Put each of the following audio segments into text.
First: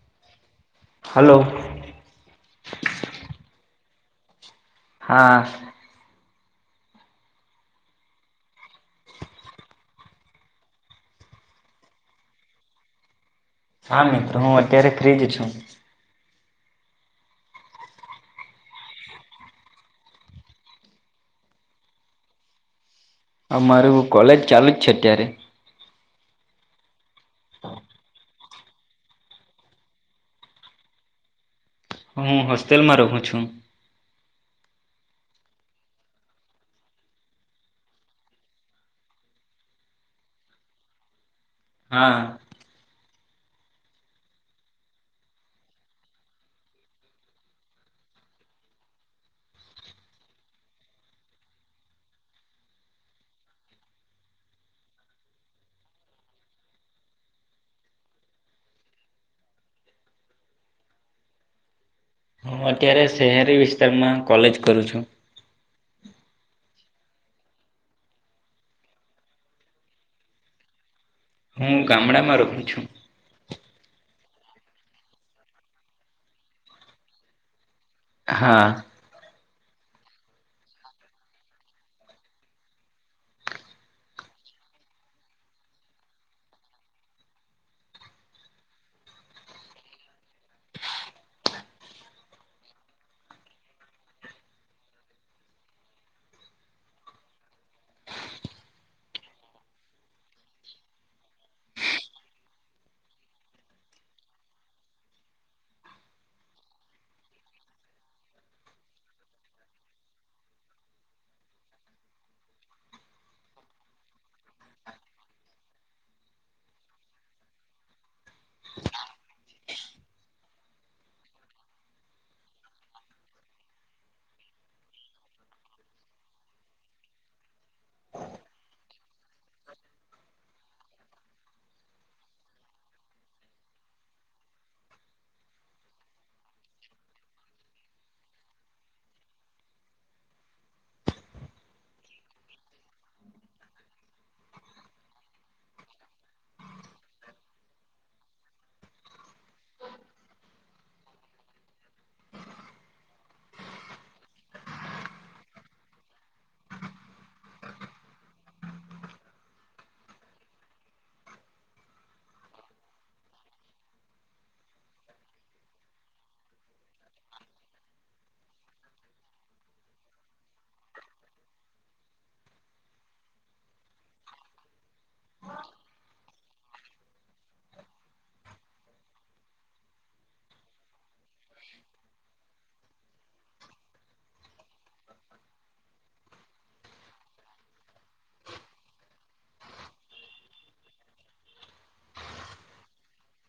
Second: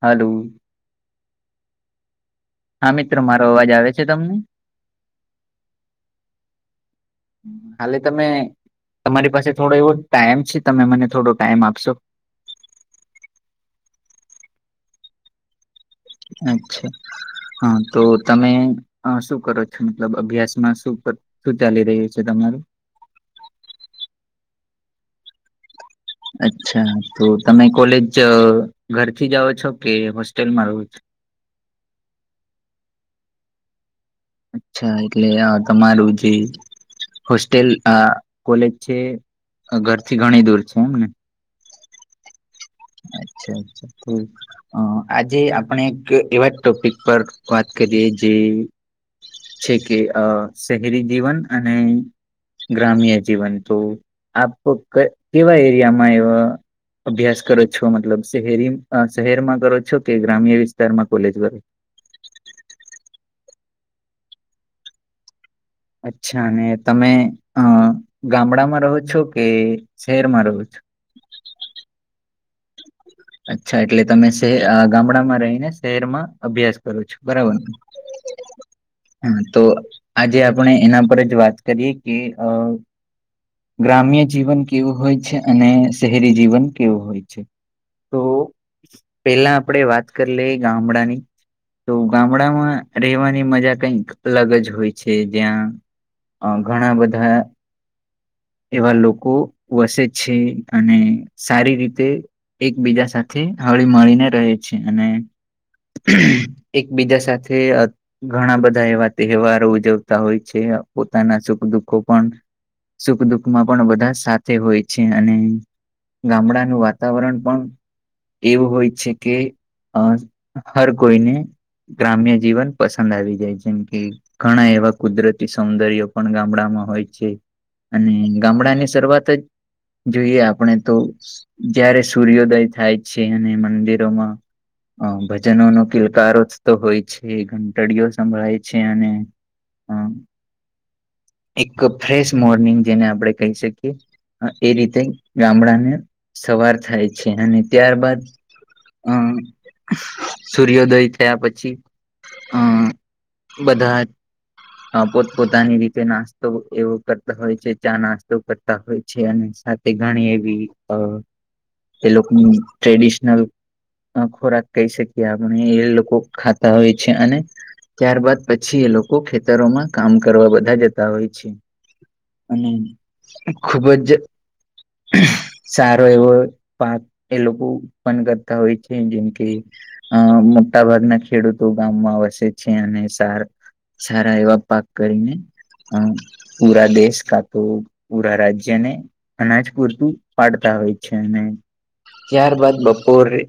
હાલું હલો હા મિત્ર મારો અવાજ આવે છે તમને હા હાલે તમે તમારી પાસે થોડો એવો ટાઈમ છે તમે મને થોડો ટાઈમ આપશો હા મિત્રો હું અત્યારે ફ્રીજ છું અચ્છા હા તો તમે શું કરો છો મતલબ અભ્યાસમાં શું કર શું ચાલી રહ્યું છે તમારું આ મારું કોલેજ ચાલુ જ છે અત્યારે અચ્છા તો તમે કોલેજ ઘરથી જાઓ છો કે હોસ્ટેલમાં રહો છ હું હોસ્ટેલમાં રહું છું અચ્છા એટલે તમારું જે હોસ્ટેલ કોલેજ છે ઘરથી ઘણી દૂર છે એમ ને હા અચ્છા અચ્છા તો અ આજે આપણે એક એવા ટોપિક પર વાત કરીએ જે છે કે અ શહેરી જીવન અને ગ્રામ્ય જીવન તો આપ કેવા એરિયામાં એવા અભ્યાસ કરો છો મતલબ શહેરી શહેરમાં કરો છો કે ગ્રામ્ય વિસ્તારમાં કોલેજ કર હું અત્યારે શહેરી વિસ્તારમાં કોલેજ કરું છું અચ્છા અને તમે અ ગામડામાં રહો છો કે શહેરમાં રહો છો હું ગામડામાં ર [unintelligible] અચ્છા એટલે તમે ગામડામાં રહીને શહેરમાં અભ્યાસ કરો છો બરાબરને હા હા તો આજે આપણે એના પર જ વાત કરીએ કે અ ગ્રામ્ય જીવન કેવું હોય છે અને શહેરી જીવન કેવું હોય તો પેલા આપણેે વાત કરી લઈ ગામડાની તો ગામડામાં રહેવાની મજા કઈક અલગ જ હોય છે જ્યાં અ ઘણા બધા એવા લોકો વસે છે અને સારી રીતે એકબીજા સાથે હળી મળીને રહે છે અને એકબીજા સાથે ઘણા બધા એવા તહેવારો ઉજવતા હોય છે પોતાના સુખ દુઃખો પણ સુખ દુઃખમાં પણ બધા સાથે હોય છે અને ગામડાનું વાત વાતાવરણ પણ એવું હોય છે કે અ હર કોઈને ગ્રામ્ય જીવન પસંદ આવી જાય જેમ કે ઘણા એવા કુદરતી સૌંદર્ય પણ ગામડામાં હોય છે અને ગામડાની શરૂઆત જ જોઈએ આપણે તો જયારે સૂર્યોદય થાય છે અને મંદિરોમાં હ ભજનો નો કિલકારો જ તો હોય છે ઘંટડીયો સંભળાય છે અને હમ એક ફ્રેશ મોર્નિંગ જેને આપણેે કહી શકીએ એ રીતે ગામડાને સવાર થાય છે અને ત્યારબાદ હમ સૂર્યો્યોદય થયા પછી અ બધા જ પોત પોતાની રીતે નાસ્તો એવો કરતા હોય છે ચા નાસ્તો કરતા હોય છે અને તે ઘણી એવી એ લોકોની ટ્રેડિશનલ ખોરાક કહી શકીએ આપણે એ લોકો ખાતા હોય છે અને ત્યાર બાદ પછી એ લોકો ખેતરોમાં કામ કરવા બધા જતા હોય છે અને ખુબ જ સારો એવો પાક એ લોકો ઉત્પન્ન કરતા હોય છે જેમ કે અ મોટા ભાગના ખેડૂતો ગામમાં વસે છે અને સાર સારા એવા પાક કરીને હમ પૂરા દેશ કા તો પૂરા રાજ્ય ને અનાજ પૂરતું પાડતા હોય છે અને ત્યારબાદ બપોરે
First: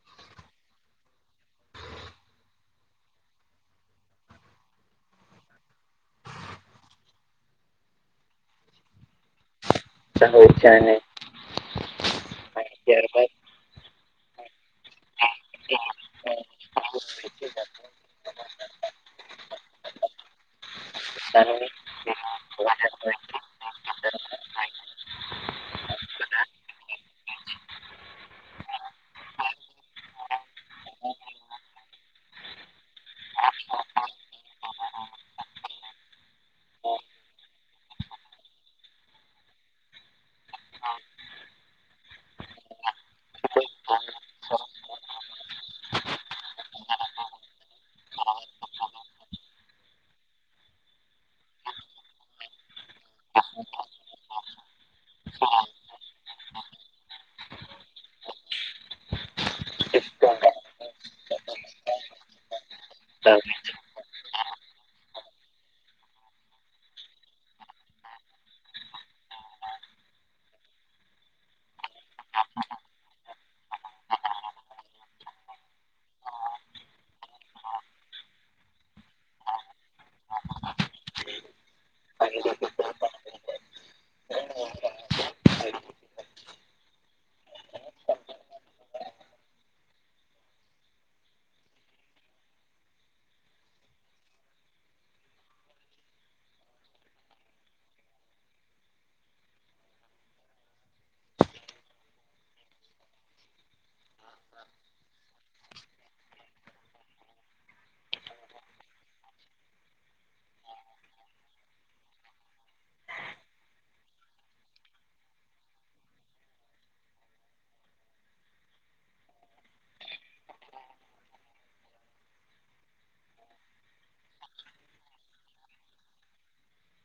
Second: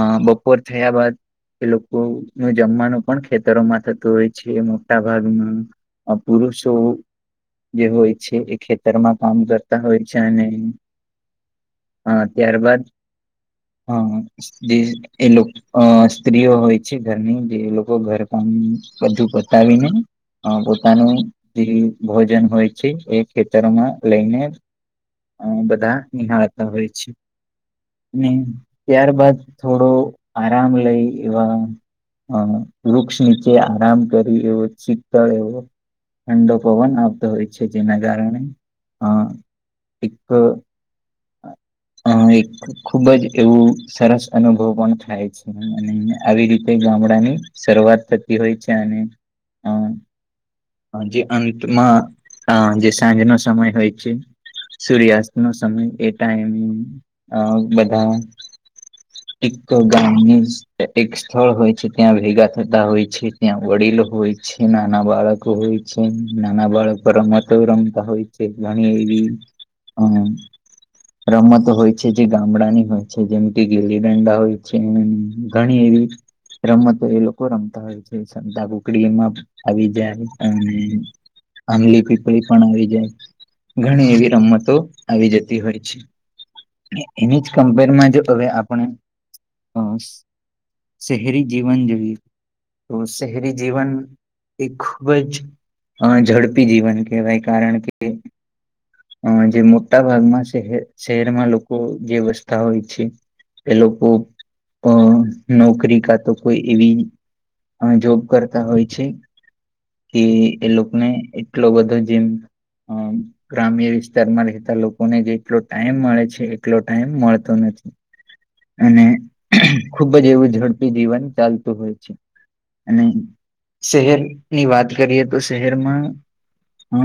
અ બપોર થયા બાદ એ લોકો નું જમવાનું પણ ખેતરોમાં થતું હોય છે મોટા ભાગમાં પુરુષો જે હોય છે એ ખેતરમાં કામ કર હો છેને હા ત્યારબાદ હા એ લોકો અ સ્ત્રીઓ હોય છે ઘરની જે લોકો ઘર કામ બધું બતાવીને અ પોતાનું જે ભોજન હોય છે એ ખેતરોમાં લઈને અ બધા નિહાળતા હોય છે. ત્યાર બાાદ થોડો આરામ લઈ એવા અ વૃક્ષ નીચે આરામ કરી એવો શીતળ એવો ઠંડો પવન આવતો હોય છે જેના કારણે આ એક હા એક ખુબ જ એવું સરસ અનુભવ પણ થાય છે અને આવી રીતે ગામડાની શરૂઆત થતી હોય છે અને હ. હ જે અંતમાં અ જે સાંજનો સમય હોય છે. સૂર્યાસ્ત નો સમય એ ટાઈમે બધા એક તો ગામની એક સ્થળ હોય છે ત્યાં ભેગા થતા હોય છે. ત્યાં વડીલો હોય છે નાના બાળકો હોય છે નાના બાળકો રમતો રમતા હોય છે. ઘણી એવી અ રમતો હોય છે જે ગામડાની હોય છે જેમ કે ગીલી ડંડા હોય છે, ઘણી એવી રમતો એ લોકો રમતા હોય છે, શતાા બુકડીમાં આવી જાય અને આંબલી પીપળી પણ આવી જાય ઘણી એવી રમતો આવી જતી હોય. એની જ કમ્પેરમાં જો હવે આપણે શહેરી જીવન જેવી તો શહેરી જીવન એ ખૂબ જ અ ઝડપી જીવન કહેવાય કારણ કે અ જે મોટા ભાગમાં શ શહેરમાં લોકો જે વસ્તા હોય છે એ લોકો અ નોકરી કા તો કોઈ એવી અ જોબ કરતા હોય છે. કે એ લોકો ને એટલો બધો જેમ અ ગ્રામ્ય વિસ્તારમાં રહેતા લોકોને જે એટલો ટાઈમ મળે છે એટલો ટાઈમ મળતો નથી. અને ખુબ જ એવું ઝડપી જીવન ચાલતું હોય છે. અને શહેરની વાત કરીએ તો શહેરમાં હ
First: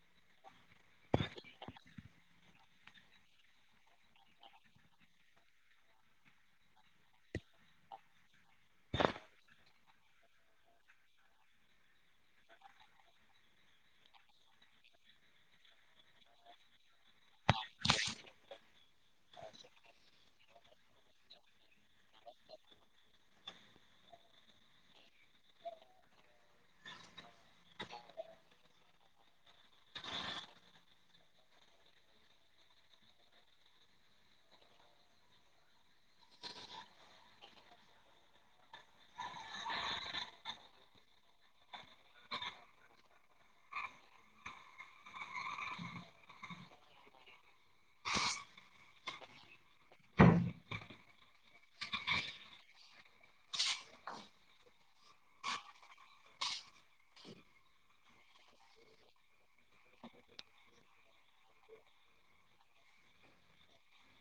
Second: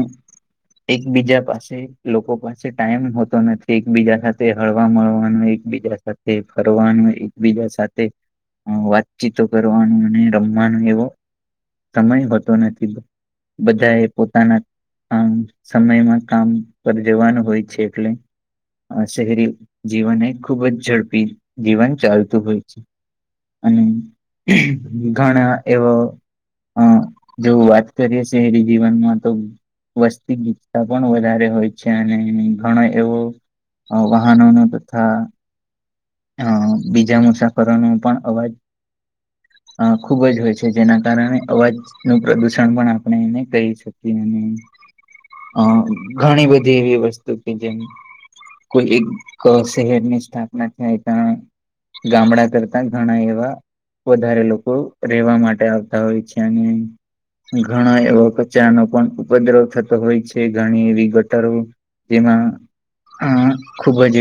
એકબીજા પાસે લોકો પાસે ટાઈમ તો નથી એકબીજા સાથે હળવા મળવાનું એકબીજા સાથે ફરવાનું એકબીજા સાથે વાતચીતો કરવાનું અને રમવાનો એવો સમય હોતો નથી બધા એ પોતાના આમ સમયમાં કામ પર જવાનું હોય છે એટલે શહેરી જીવન એ ખુબ જ ઝડપી જીવન ચાલતું હોય છે. અને ઘણા એવા હા જો વાત કરીએ શહેરી જીવનમાં તો વસ્તી ગીતતા પણ વધારે હોય છે, અને ઘણો એવું વાહનો ન તથા અ બીજા મુસાફરો ન પણ અવાજ અ ખુબ જ હોય છે જેના કારણે અવાજ નું પ્રદુષણ પણ આપણે એને કહી શકીએ ઘણી બધી એવી વસ્તુ કે જેમ કોઈ એક શહેરની સ્થાપના થાય પણ ગામડા કરતા ઘણા એવા વધારે લોકો રહેેવા માટે આવતા હોય છે અને ઘણા એવો કચરાનો પણ ઉપદ્રવ થતો હોય છે, ઘણી એવી ગટરો તેમાં હમ ખુબ જ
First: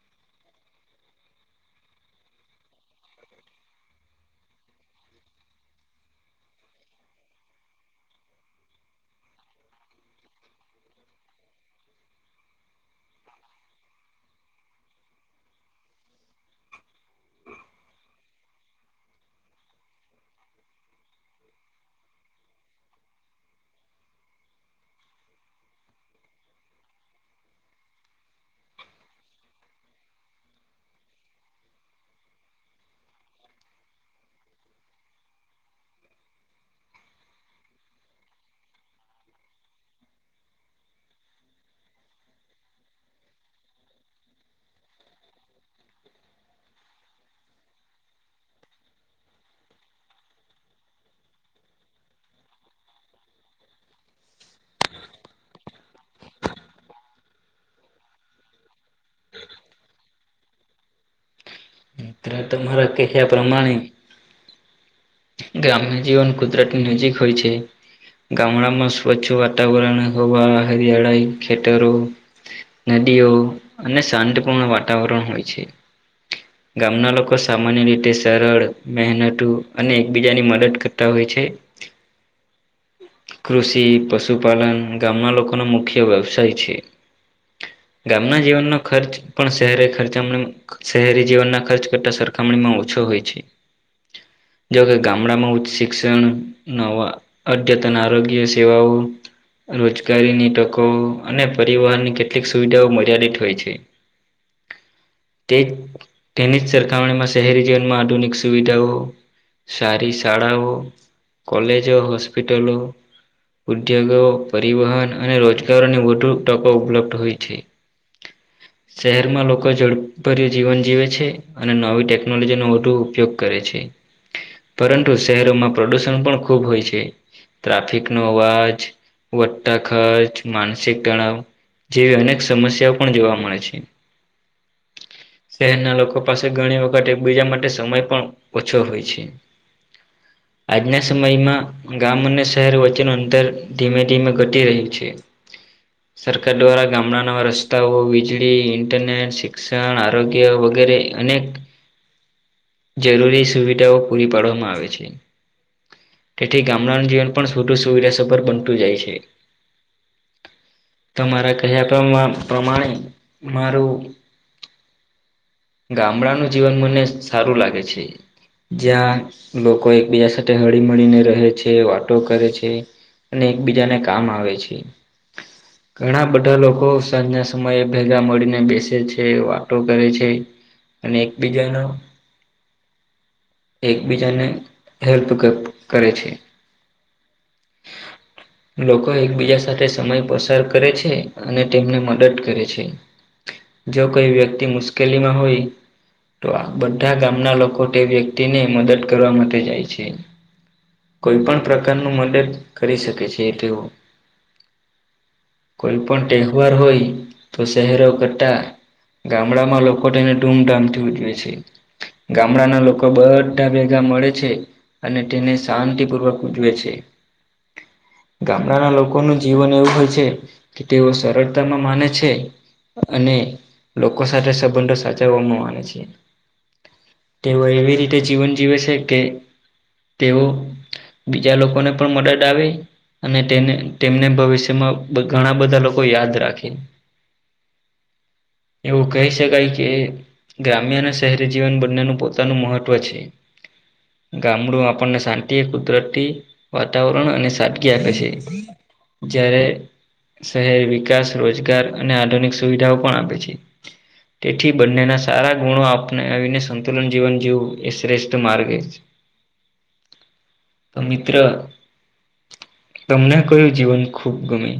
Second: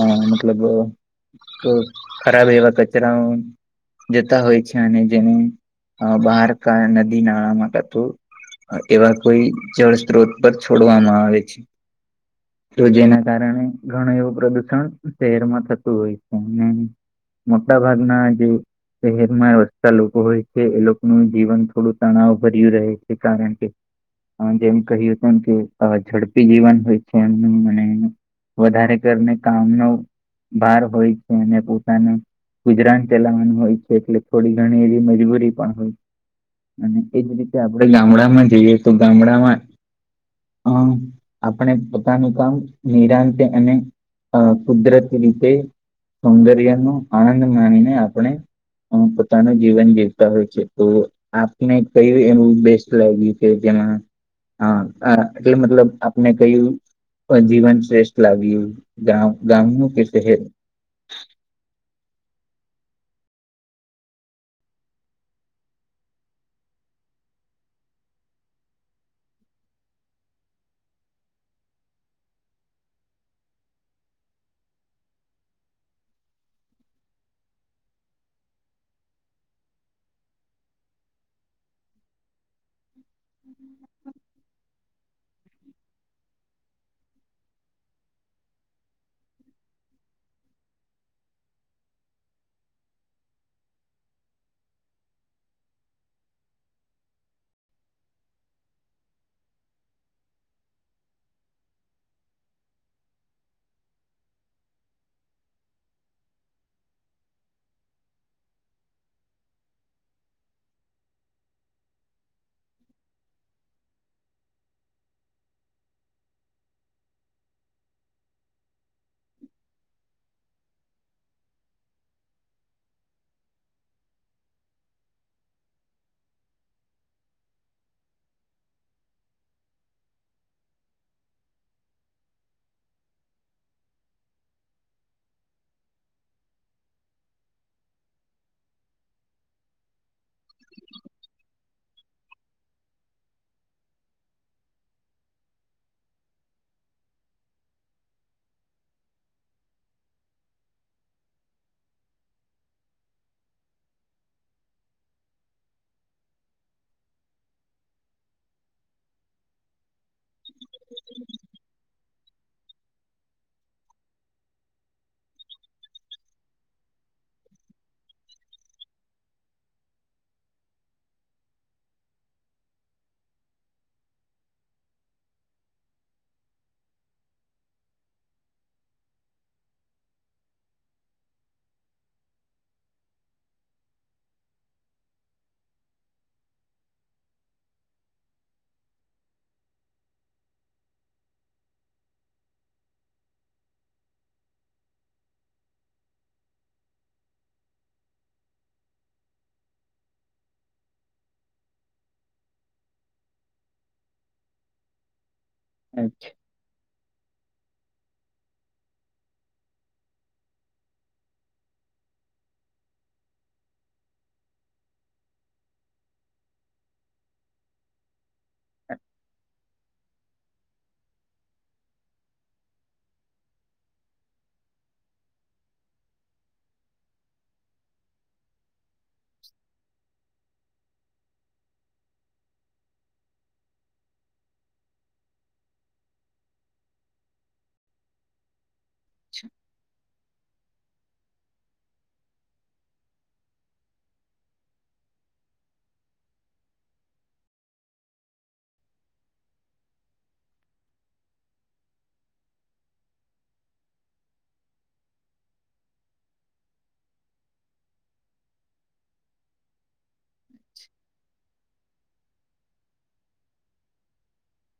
અ મતલબ તો ખરાબ હવા કચરા જતા હોય છે અને જેને બહાર ક નદી નાળામાંતું એવા કોઈ જળ સ્ત્રોત પર છોડવામાં આવે છે. તો જેના કારણે ઘણું એવું પ્રદુષણ શહેરમાં થતું હોય છે, અને મોટા ભાગના ગ શહેરમાં વસતા લોકો હોય છે એ લોકોનું જીવન થોડું તણાવ ભર્યું રહે છે, કારણ કે જેમ કહ્યું હત એમ કે ઝડપી જીવન હોય છે એમનું મને વધારે કરીને કામનો ભાર હોય છે, અને પોતાનો ગુજરાન ચલાવવાનું હોય છે, એટલે થોડી ઘણી એવી મજબૂરી પણ હોય અને એજ રીતે આપડણે ગામડામાં જઈએ તો ગામડામાં હ આપપણે પોતાનું કામ નિરાંત અને કુદરતી રીતે સૌંદર્ય નું આનંદ માનીને આપણે પોતાનું જીવન જીવતા હોય છે, તો આપને કય એવું બેસ્ટ લાગ્યું છે જેમાં હા એટલે મતલબ આપને કયું પણ જીવન શ્રેષ્ઠ લાવ્યું ગ ગામ ન કે શહેર ત્ટ મારા ક છે, પ્ર્ણે ગ્રામ્ય જીવન કુદરાતી મ્યુજિક હોય છે. ગામડામાં સ્વચ્છ વાતાવરણ હવા હિયાળાય ખ્ેટરો નદીઓ અને શાંતપૂર્ણ વાતાવરણ હોય છે. ગામના લોકો સામાન્ય રીતે સરળ મહેનતું અને એકબીજાની મદદ કરતા હોય છે. [inaudible] કૃષિ પશુપાલન ગામના લોકોનો મુખ્ય વ્યવસાય છે. ગામના જીવનનો ખર્ચ પણ શહેરી ખર્ચ શહેરી જીવનના ખર્ચ કરતા સરખામણી માં ઓછો હોય છે. જોકે ગામડામાં ઉચ્ચ શિક્ષણ નવા અદ્યતન આરોગ્ય સેવાઓ રોજગારીની તકો અને પરિવહનની કેટલીક સુવિધાઓ મર્યાદિત હોય છે. [inaudible] તે ટેનિસ સરખામણીમાં શહેરી જીવનમાં આધુનિક સુવિધાઓ સારી શાળાઓ કોલેજ હ હોસ્પિટલ ઉદ્યોગો પરિવહન અને રોજગારોની વધુ તકો ઉપલબ્ધ હોય છે. [inaudible] શહેરમાં લોકો જડભર્ય જીવન જીવે છે. અને નવી ટેકનોલોજી નો વધુ ઉપયોગ કરે છે. પરંતુ શહેરોમાં પ્રદુષણ પણ ખૂબ હોય છે. ટ્રાફિક નો અવાજ વધટ્ટા ખર્ચ માનસિક તણાવ જેવી અનેક સમસ્યા પણ જોવા મળે છે શહેરના લો પાસે ઘણી વખત બીજા માટે સમય પણ ઓછો હોય છે. આજના સમયમાં ગામ અને શહેર વચ્ચેનું અંતર ધીમે ધીમે ઘટી રહ્યું છે. [inaudible] સરકાર દ્વારા ગામડાનાવા રસ્તાઓ વીજળી ઇન્ટરનેટ શિક્ષણ આરોગ્ય વગેરે અનેક જરૂરી સુવિધાઓ પૂરી પાડવામાં આવે છે. તેથી ગામડાનું જીવન પણટું સુવિધ સભર બનતું જાય છે. તમારા કહ્યા પ્રમાણે મારું ગામડાનું જીવન મને સારું લાગે છે. જ્યાં લોકો એકબીજા સાથે હળી મળળીને રહે છે વાતો કરે છે. અને એકબીજાને કામ આવે છે. [inaudible] ઘણા બધા લોકો સાંજના સમયે ભેગા મળીને બેસે છે વાતો કરે છે. અને એકબીજા ન એકબીજાને હેલ્પ કરે છે. [inaudible] લોકો એકબીજા સાથે સમય પસાર કરે છે અને તેમને મદદ કરે છે. [inaudible] જો કોઈ વ્યક્તિ મુશ્કેલીમાં હોય તો આ બધા ગામના લોકો તે વ્યક્તિ ને મદદ કરવા માટે જાય છે. કોઈ પણ પ્રકારનું મદદ કરી શકે છે એટ [inaudible] કોઈ પણ તહેવાર હોય તો શહેરો કરતા ગામડામાં લોકો તેને ધૂમધામથી ઉજવે છે. ગામડાના લોકો બધા ભેગા મળે છે. અને તેને શાંતિપૂર્વક ઉજવે છે. ગામડાના લોકોનું જીવન એવું હોય છે કે તેઓ સરળતામાં માને છે અને લોકો સાથે સંબંધો માને છેી તેઓ એવી રીતે જીવન જીવે છે કે તેઓ બીજા લોકોને પણ મદદ આવે, અને તેને તેમને ભવિષ્યમાં ઘણા બધા લોકો યાદ રાખે. [inaudible] એવું કહી શકાય કે ગ્રામ્ય અને શહેરી જીવન બંનેનું પોતાનું મહત્વ છે. ગામુડું આપણને શાંતિ, કુદરતી વાતાવરણ અને સાદગી આપખે છે જ્યારે શહેર વિકાસ, રોજગાર અને આધુનિક સુવિધાઓ પણ આપે છે. તેથી બંને ના સારા ગુણો આપણને આવીને સંતુલન જીવન જેવું એ શ્રેષ્ઠ માર્ગ છે. [inaudible] તો મિત્ર તમને કયું જીવન ખુબ ગમે?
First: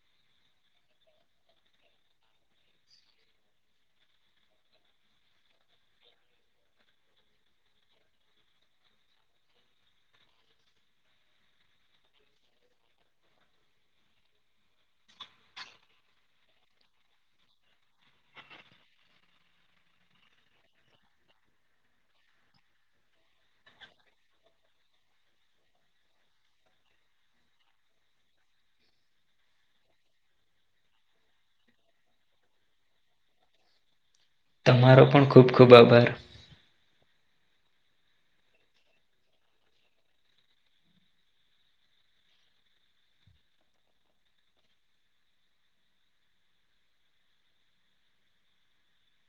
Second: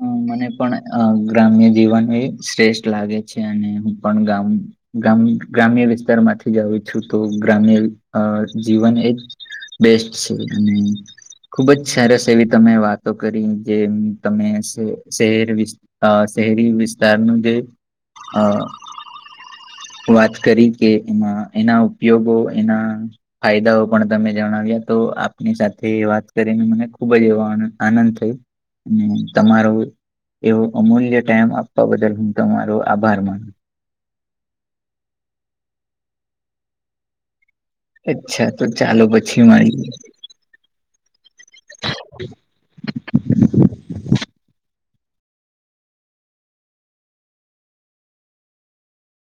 હ મને પણ ગ્રામ્ય જીવન એ શ્રેષ્ઠ લાગે છે અને હું પણ ગામ ગામ ગ્રામ્ય વિસ્તાર માંથી જ આઉું છું તો ગ્રામ્ય જીવન એજ બેસ્ટ છે. અને ખુબ જ સરસ એવી તમે વાતો કરી જે તમે શહેર વિ શહેરી વિસ્તારનું જે હા વાત કરી કે એમાં એના ઉપયોગો એના ફાયદાઓ પણ તમે જણાવ્યા તો આપની સાથે વાત કરીને મને ખુબ જ એવો આનંદ થયો. અને તમારો એવો અમૂલ્ય ટાઈમ આપવા બદલ હું તમારો આભાર માનું તમારો પણ ખૂબ ખૂબ આભાર અચ્છા તો ચાલો પછી મળીએ